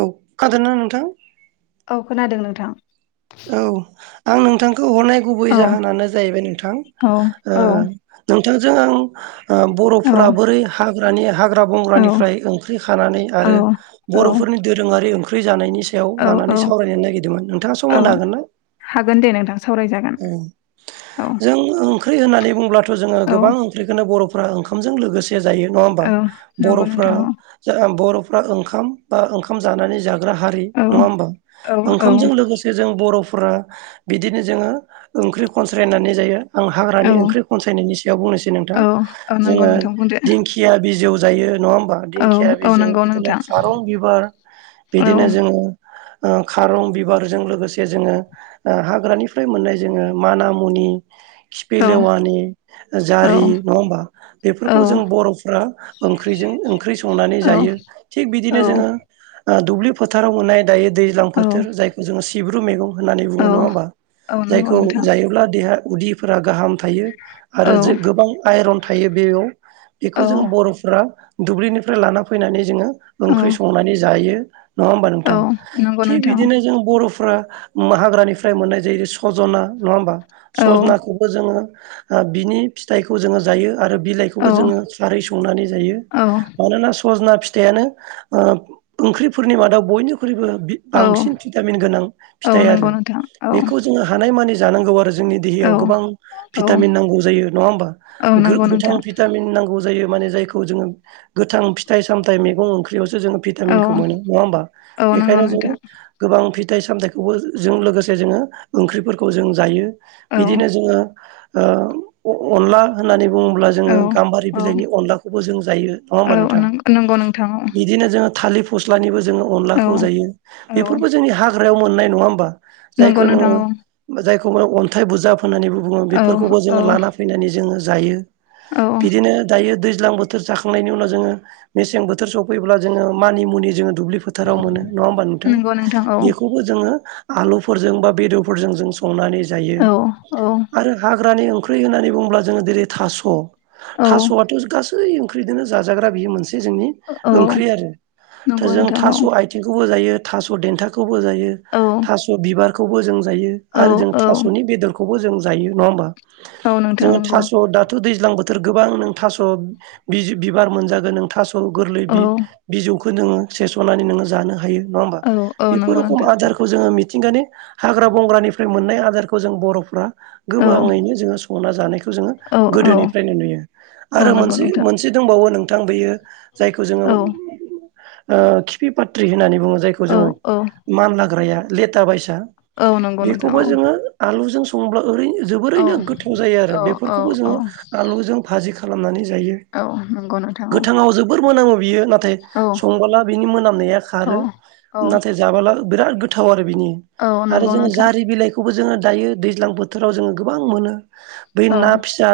औ खाजोननो नोंथां? औ खोनादों नोंथां। औ आं नोंथां हरनाय गुबै औ जाहोनानो जाहैबाय नोंथां, औ ओ औ नोंथांजों आं ओ औ बर'फोरा बोरै हाग्रानि हाग्रा हाबाग्रा औ बंग्रानिफ्राय ओंख्रि खानानै आरो औ बर'फोरनि दोरोङारि ओंख्रि जानायनि सायाव औ लानानै औ सावरायनो नागिरदोंमोन नोंथाङा सम औ होनो हागोन ना? हागोन दे नोंथां सावरायजागोन। औ औ जों ओंख्रि होननानै बुंब्लाथ' जोंङो औ गोबां ओंख्रिखौनो बर'फोरा ओंखामजों लोगोसे जायो नङा होमबा? औ नंगौ बर'फ्रा नोंथां जा बर' फ्रा ओंखाम बा ओंखाम जानानै जाग्रा हारि औ नङा होमबा? औ ओंखामजों औ लोगोसे जों बर'फोरा बिदिनो जोंङो ओंख्रि खनस्रायनानै जायो। आं हाग्रानि औ ओंख्रि खनसायनायनि सायाव बुंनोसै नोंथां, औ औ नंगौ जोंङो नोंथां बुंदो दिंखिया बिजौ जायो नङा होमबा? औ दिंखिया औ बिजजों नंगौ बिदिनो नोंथां खारं बिबार औ बिदिनो जोंङो ओ खारं बिबार जों लोगोसे जोंङो ओ हाग्रानिफ्राय मोननाय जोंङो माना मुनि औ खिफिलेवानि औ जारि नङा होमबा औ बेफोरखौ जों बरफ्रा ओंख्रिजों ओंख्रि संनानै जायो, थिग औ बिदिनो जोंङो ओ दुब्लि फोथाराव मोननाय दायो दैज्लां फोथोर औ जायखौ जोंङो सिब्रु मैगं होननानै बुङो औ नङा होमबा? औ नंगौ जायखौ नोंथां जायोब्ला देहा उदिफोरा गाहाम थायो, औ आरो गोबां आइरन थायो बेयाव औ बेखौ जों बर'फ्रा दुब्लिनिफ्राय लाना फैनानै जोंङो औ ओंख्रि संनानै जायो। नङा होमबा औ नोंथां? नंगौ थिग नोंथां बिदिनो जों उफ्रा हाग्रानिफ्राय मोननाय जायो सजना नङा होमबा औ सजनाखौबो जोंङो ओ बिनि फिथाइखौ जोंङो जायो। आरो औ बिलाइखौबो जोंङो खारै संनानै जायो। औ मानोना सजना फि फिथायानो ओ ओंख्रिफोरनि मादाव बयनिख्रुइबो औ बांसिन भिटामिन गोनां औ फिथाइ नंगौ आरो, नोंथां औ बेखौ जोंङो हानाय मानि जानांगौ आरो जों जोंनि देहायाव गोबां औ औ भिटामिन नांगौ जायो नङा होमबा औ नंगौ गोथां नोंथां भिटामिन नांगौ जायो माने जायखौ जोंङो गोथां फिथाइ सामथाइ मैगं ओंख्रियावसो जोंङो औ भिटामिनखौ मोनो नङा होमबा औ नंगौ बेखायनो जोंङो नोंथां आं फिथाइ सामथायाइखौबो जों लोगोसे जोंङो ओंख्रिफोरखौ जों जायो। औ बिदिनो जोंङो ओ अनला होननानै बुङोब्ला जोंङो औ गाम्बारि औ बिलाइनि अनलाखौबो जों जायो नङा होमबा औ नोंथां? नंगौ नोंथां बिदिनो जोंङो थालिर फस्लानिबो जोंङो औ अनलाखौ जायो औ बेफोरबो जोंनि हाग्रायाव मोननाय नङा होमबा? नंगौ जायखौ नोंथां औ नोंङो जायखौ अन्थाइ बुजाब होननानै बुङो बेफोरखौबो औ जोंङो लाना फैनानै जोंङो जायो। औ बिदिनो दायो दै दैज्लां बोथोर जाखांनायनि उनाव जोंङो मेसें बोथोर सफैब्ला जोंङो मानि मुनि जोंङो दुब्लि फोथाराव मोनो नङा होमबा नोंथां? नंगौ नोंथां औ बेखौबो जोंङो आलुफोरजों बा बेदरफोरजों जों संनानै जायो। औ औ आरो हाग्रानि ओंख्रि होननानै बुङोब्ला जोंङो जेरै थास' औ थास'आथ गासै ओंख्रिजोंनो जाजाग्रा बियो मोनसे जोंनि औ ओंख्रि आरो नंगौ जों नोंथां औ थास' आथिंखौबो जायो थास' देनथाखौ बो जायो औ थास' बिबारखौबो जों जायो औ आरो जों औ थासनि बेदरखौ खौबो जों जायो नङा होमबा? औ नोंथां जोंङो नंगौ थास दाथ दैज्लां बोथ थोर गोबां नों थास' बिबार मोनजागोन नों थास' गोरलै औ बिजौखौ बो नोंङो सेसनानै नोंङो जानो हायो नङा होमबा? औ औ बेफोर नंगौ रोखम नोंथां आदारखौ जोंङो मि मिथिंगानि हाग्रा बंग्रानिफ्राय मोननाय आदारखौ जों बरफ्रा औ गोबाङैनो जोंङो संना जानायखौ खौ जोंङो औ औ गोदोनिफ्रायनो नुयो औ आरो नंगौ मोनसे नोंथां मोनसे दंबावो नोंथां बेयो जायखौ जोंङो औ खिफि पात्रि होननानै बुङो औ जोंङो औ मानलाग्राया लेथाबायसा औ नंगौ नोंथां बेखौबो जोंङो आलुजों सं संब्ला ओरैनो औ जोबोरैनो गोथाव जायो आरो औ औ औ बेफोरखौबो जोंङो आलुजों भाजि खालामनानै जायो औ नंगौ नोंथां गोथाङाव जोबोर मोनामो बियो नाथाय औ संबोला बिनि मोनामनाया औ खारो औ नाथाय जाबोला बिराद गोथाव आरो बिनि औ आरो नंगौ जोंङो नोंथां जारि बिलाइखौबो जोंङो दायो दैज्लां बोथोराव जोंङो गोबां मोनो बै औ ना फिसा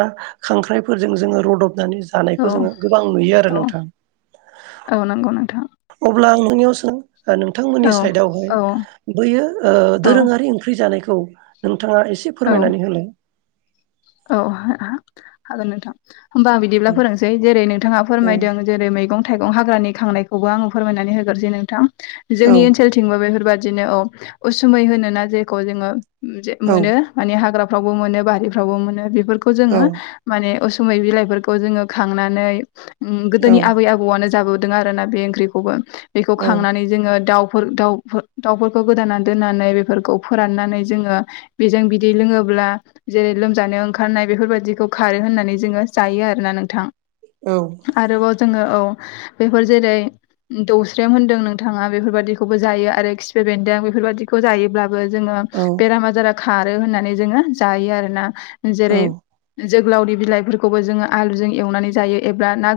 खांख्राइफोरजों जोङो रडब नानै औ जानायखौ जोंङो गोबां नुयो आरो औ नोंथां। औ नंगौ नोंथां अब्ला आं नोंनियाव सों नोंथांमोननि औ साइदआवहाय औ बैयो औ दोरोंङारि ओंख्रि जानायखौ खौ नोंथाङा एसे फोरमायनानै होलाय औ हागोन नोंथां। होमबा आं बिदिब्ला फोरोंसै जेरै नोंथाङा औ फोरमायदों जेरै मैगं मं हाग्रानि खांनायखौबो आंङो फोरमायनानै होग्रोन जे नोंथां जोंनि ओनसोलथिंबो बेफोरबाय बिदिनो औ उसुमै होनो ना जेखौ जोंङो औ मोनो माने हाग्राफ्रावबो मोनो बारिफ्र वबो मोनो बेफोरखौ औ जोङो माने उसुमै बिलाइफोरखौ जोंङो खांनानै औ गोदोनि आबै आबौआनो जाबोदों आर ना बे ओंख्रिखौबो बेखौ औ खांनानै जोङो दाउ दउफोरखौ गोदा दोननानै बेफोरखौ फोरनानै जो बेजों बिदि लोब अब्ला जेरै लोमजानायाव ओंखारनाय बेफोरबायाददिखौ खारो होननानै जोङो जायो आरोना नोंथां औ आरोबाव जोङो औ बेफोर जेरै दौस्रेम होन्दों नोंथाङा बेफोरबायाददिखौबो जायो आरो खिफ बेन्दों बेफोरबायाददिखौ जायोब्लाबो जोङो बेराम आजारा खारो होननानै जोङ जोना औ जेरै जोगोलावनि बिलाइफोरखौबो जोंङो आलुजों एवनानै जायो एबा ना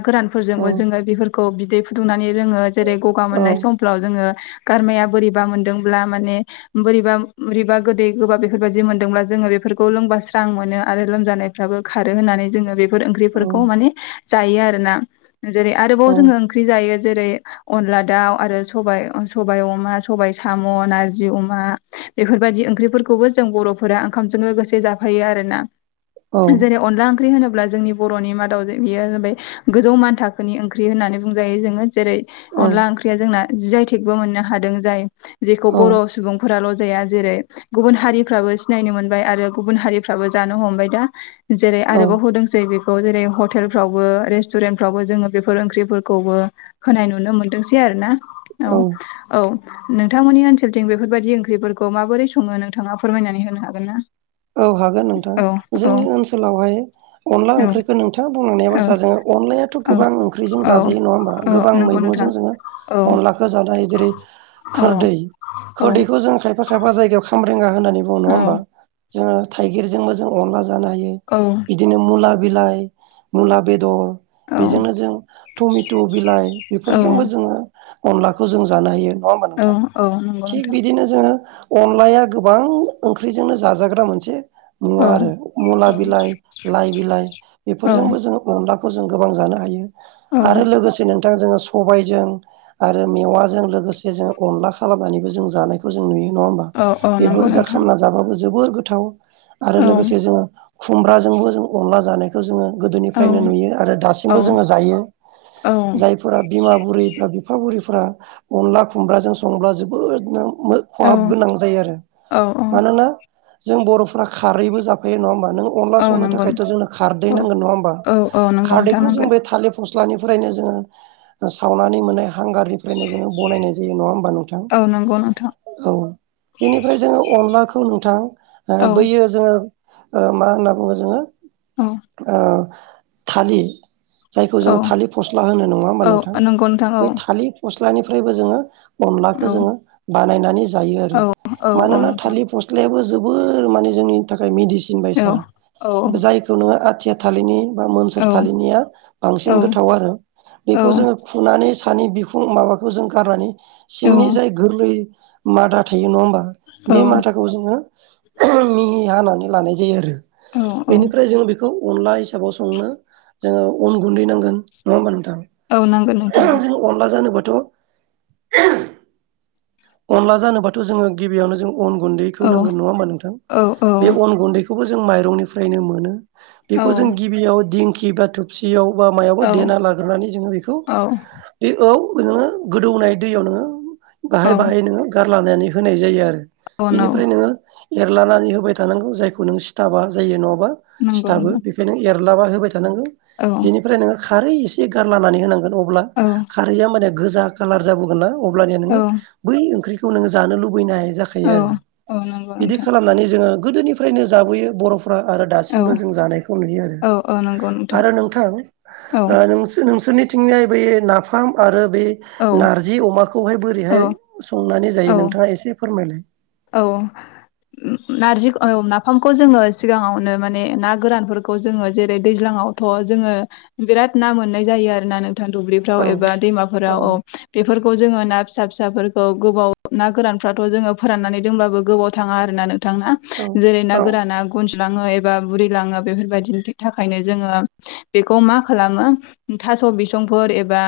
औ गोरानफोरजोंबो जोंङो बे बिदै फुदुंनानै रोंङो जेरै गगा मोननाय समफ्राव जोङो गारमाया बोरैबा मोनदोंब्ला माने बोरैबा बोरैबा गोदै गोबाब बेफोरबायाददि मोनदोंब्ला जोंङो बे लोंबा सां मोनो आरो लोमजानायफ्राबो खारो होननानै जोंङो बेफोर ओंख्रिफोरखौ माने जायो आरोना जेरै आरोबाव औ जोङो ओंख्रि जायो। जेरै अनला दाउ आरो स सबाय अमा सबाय साम' नारजि अमा बेफोरबायदि ओंख्रिफोरखौबो जों बर'फोरा ओंखामजों लोगोसे जा आरोना जेरै अनला ओं होनोबा अब्ला जोंनि बर'नि मादाव बेयो जाबाय गोजौ मान थाखोनि ओंख्रि होननानै बुंजायो जोङो जेरै अनला ओंख्रिया जोंना जि जाय थेकबो मोननो हादों जाय जेखौ बर' सुबुंफोराल' जेरै गुबुन हारिफ्राबो सिनायनो मोनबाय आरो गुबुन हारिफ्राबो जानो हमबाय दा जेरै औ आरोबाव होदोंसै बे खौ जेरै हटेलफ्रावबो रेस्टुरेन्ट फ्रावबो जोङो बेफोर ओंख्रिफोरखौबो होनाय नुनो मोनदोंसै आरो ना औ औ। नोंथांमोननि ओनसोलथिं बेफोरबायदि ओंख्रिफोरखौ माबोरै संङो नोंथाङा फोरमायनानै होनो हागोन ना? औ हागोन नोंथां औ औ जोंनि ओनसोलावहाय अनला औ ओंख्रिखौ नोंथाङा बुंनांनायाबा औ जोङो अनलायाथ' औ गोबां ओंख्रिजों औ जाजायो नङा होनबा औ गोबां‌ नंगौ मेगं- नोंथां जोंङो औ अनलाखौ जानाय जेरै औ खोरदै औ खोरदैखौ जों खायफा खायफा जायगायाव खाम होन्नानै बुङो नङा‌ औ होनबा? जोंङो थाइगिरजोंबो अनला जानो हायो औ बिदिनो मुला बिलाइ मुला बेदर बेजोंनो जों टमेट' बिलाइ औ बेफोरजोंबो जोंङो अनलाखौ जों जानो हयो नङा होमबा औ नोंथां औ नंगौ थिग नोंथां बिदिनो जोंङो अनलाया गोबां ओंख्रिजोंनो जाजाग्रा मोनसे नुवा औ आरो मुला औ बिलाइ लाइ बिलाइ औ बेफोरजोंबो जोङो अनला जों गोबां जानो हायो औ आरो लोगोसे बिथां जोङो सबायजों आरो मेवाजों लोगोसे जों अनला खालामनानैबो जों जानायखौ जों नुयो। नङा होमबा औ औ बेफोर नंगौ रोजा नोंथां खामना जाबाबो जोबोर गोथाव आरो औ लोगोसे जोङो खुमब्राजोंबो जों अनला जानायखौ जोङो औ गोदोनिफ्रायनो नुयो आरो औ दासिमबो जोङो जायो। जायफोरा बिमा बुरै बा बिफा बुरैफोरा अनला खुमब्राजों संब्ला जोबोदनो खहाब गोनां जायो आरो औ मानोना जों बर'फोरा खारैबो जाफायो नङा होमबा? नों अनला औ संनो नंगौ थाखायथ' नोंथां जोंनो खारदै औ नांगोन नङा होमबा औ औ नंगौ नोंथां खारदैखौ जों नांगोन बे थालिर सिख्लानिफ्रायनो जोङो सावनानै मोननाय हांगारनिफ्रायनो जोङो बनायनाय जायो नङा होमबा नोंथां? औ नंगौ नोंथां औ बेनिफ्राय जोङो अनलाखौ नु औ बैयो जोङो मा होनना बुङो जोङो औ थालिर जायखौ जोङो थालिर फस्ला होनो नङा होमबा औ नोंथां नंगौ नोंथां औ बै थालिर फस अनलाखौ औ जोङो बानायनानै जायो आरो औ औ औ मानोना नोंथां थालिर फस्ला जोबोर माने जोंनि थाखाय मेडिसिन औ बायदिसा औ जायखौ नोङो आथिया थालिरनि औ बामोनसोरनिया बांसिन गोथिवसिन जायो बेखौ जोंङो फिसानि बिखुं माबाखौ जों गारनानै सिंनि जाय गोरलै मादा थायो नङा होमबा। औ। बे मादाखौ जोङो मिहि हानानै लानाय जायो आरो औ औ बेनिफ्राय जों बिखौ अनला संनो जोङो अन गुन्दै नांगोन नङा औ नांगोन नोंथां होमबा। जों अनला जानोबाथ' अनला जानोबाथ' जोङो गिबियावनो जों अन गुन्दैखौ औ नांगोन नङा होमबा नोंथां औ बे अन गुन्दैखौ खौबो जों माइरंनिफ्रायनो मोनो औ बेखौ जों गिबियाव दिंखि बा थबसियाव बा मायावा औ देना लाग्रोनानै जोङो बेखौ औ बे औ नोङो गोदौनाय दैयाव नोङो औ बाहाय बाहाय नोङो गारलानानै होनाय जायो आरो। औ नौ बेनिफ्राय नोङो एरलानानै होबाय थानांगौ जायखौ नों सिथाबा जायो नङा नंगौ सिथाबो नोंथां बेखायनो एरलाना होबाय थानांगौ औ बेनिफ्राय नोङो। खारै एसे गारलानानै होनांगोन अब्ला औ खारैआ माने गोजा कालार जाबोगोन ना। अब्लानिया औ नोङो बै ओंख्रिखौ नोङो जानो लुबैनाय। जायो औ आरो औ नंगौ बिदि नोंथां खालामनानै जोङो गोदोनिफ्रायनो जाबोयो बर' फ्रा आरो औ दासिमबो जों जानायखौ नुयो आरो। औ औ नंगौ आरो नोंथां। औ नोंसोरनिथिंजाय बे नाफाम आरो बे औ नारजि अमाखौहाय औ बोरैहाय संनानै जायो नोंथाङा एसे फोरमायलाय। औ। नारजि नाफामखौ जोङो सिगाङावनो माने ना गोरानफोरखौ जोङो जेरै दैज्लां थ' जोङो बिराद ना मोननाय जायो आरोना। दुब्लिफोराव औ एबा औ दैमाफोराव बेफोरखौ बेखौ जोङो ना फिसा फिसाफोरखौ गोबाव ना गोरानफ्राथ' जोङो फोराननानै दोनब्लाबो गोबाव थाङा आरोना औ जेरै ना औ गोराना [inaudible] थास' बिसंफोर एबा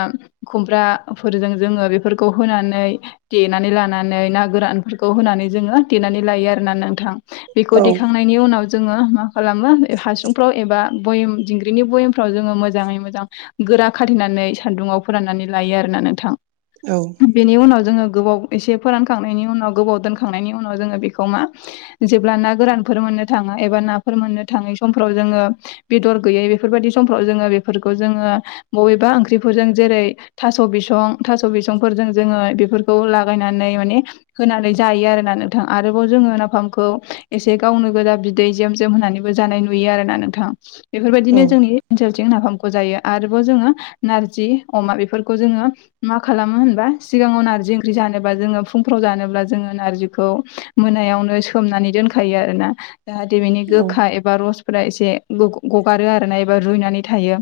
खुमब्राफोरजों जोङो बेफोरखौ होनानै देनानै लानानै ना गोरान होनानै जोङो देनानै लायो आरोना नोंथां बेखौ औ देखांनायनि उनाव जोङो खालामो हासुंफ्राव एबा बयेम दिंग्रिनि बयेमफ्राव जोङो मोजाङै मोजां गोरा खाथेनानै सान्दुङाव फोराननानै लायो आरो। नोंथां औ बेनि उनाव जोङो गोबाव एसे फोरानखांनायनि उनाव। गोबाव दोनखांनायनि उनाव जोङो बेखौ मा जेब्ला ना गोरानफोर मोननो थाङो एबा नाफोर मोननो थाङो। समफोराव जोङो बेदर गैयै बेफोर बायदि समाव जोङो बेफोरखौ जोङो अबेबा ओंख्रि जेरै थास' बिसं थास' बिसंफोरजों जोङो बेफोरखौ लागायनानै माने होनानै जायो आरोना नोंथां आरोबाव जोङो नाफामखौ एसे गावनो गोजा बिदै जेम जेम होननानैबो जानाय नुयो आरोना नोंथां बेफोरबायदिनो औ जोंनि ओनसोल नाफामखौ जायो आरोबाव जोङो नारजि अमा बेफोरखौ जोङो मा खालामो होना सिगाङाव नारजि ओंख्रि जानोबा जों फुंफ्राव जानोबा अब्ला जोङो नारजिखौ मोनायावनो सोमनानै दोनखायो आरोना जाहाथे बेनि औ गोखा एबा रसफोरा एसे गगारो आरोना एबा रुइनानै थायो।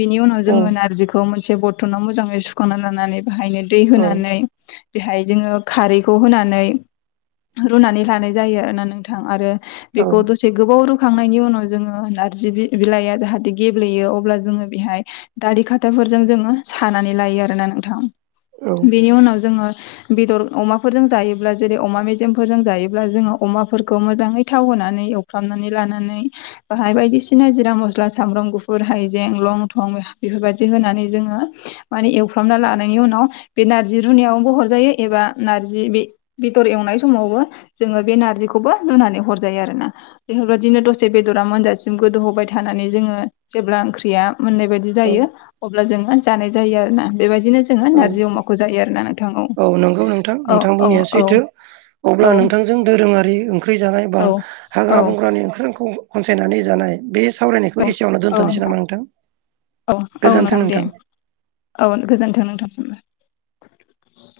बिनि उनाव औ जोङो नारजिखौ मोनसे बथनाव मोजाङै सुखांना लानानै बेहायनो दै होनानै बेहाय जोङो खारै खौ होनानै रुनानै लानाय जायो नोंथां आरो बेखौ दसे गोबाव रु खांनायनि उनाव जोङो नारजि बिलाइया जाहाथे गेब्लेयो अब्ला जोङो बेहाय दालि खाथा फोरजों जोङो सानानै लायो आरोना नोंथां औ बिनि उनाव जोङो बेदर अमा फोरजों जायोब्ला जेरै अमा मेजेमफोरजों जायोब्ला जोङो अमाफोरखौ मोजाङै थाव होनानै एवफ्रामनानै ला‌ होनानै बाहाय बायदिसिना जिरा मस्ला सामब्राम गुफुर हायजें लं थं बेफोर बायदि होना नै जोङो माने एवफ्रना लानायनि उनाव बे नारजि रुनायबो हरजायो एबा नारजि बे बेदर एवनाय समावबो जोङो बे नारजिखौबो रुनानै हर जायो आरोना बेफोरबायदि बिदिनो दसे बेदरा मोनजासिम गोदौहोबाय थानानै जोङो जेब्ला ओंख्रिया मोननाय बायदि औ जायो अब्ला जोङो जानाय जायो आरोना बेबायदिनो जोङो औ नारजि अमाखौ जायो आरोना नोंथां। औ नोंगौ नोंथां। औ नोंथां औ बुंनाया औ सैथो अब्ला औ नोंथांजों दोरोङारि [unintelligible] जानाय बा औ औ हाग्रा बंग्रानि ओंख्रिं खनसायनानै जानाय बे सावरायनायखौ एसेयावनो औ दोन्थ'नोसै नामा नोंथां? औ औ गोजोनथों दे नोंथां। औ गोजोन्थों नोंथांसिमबो।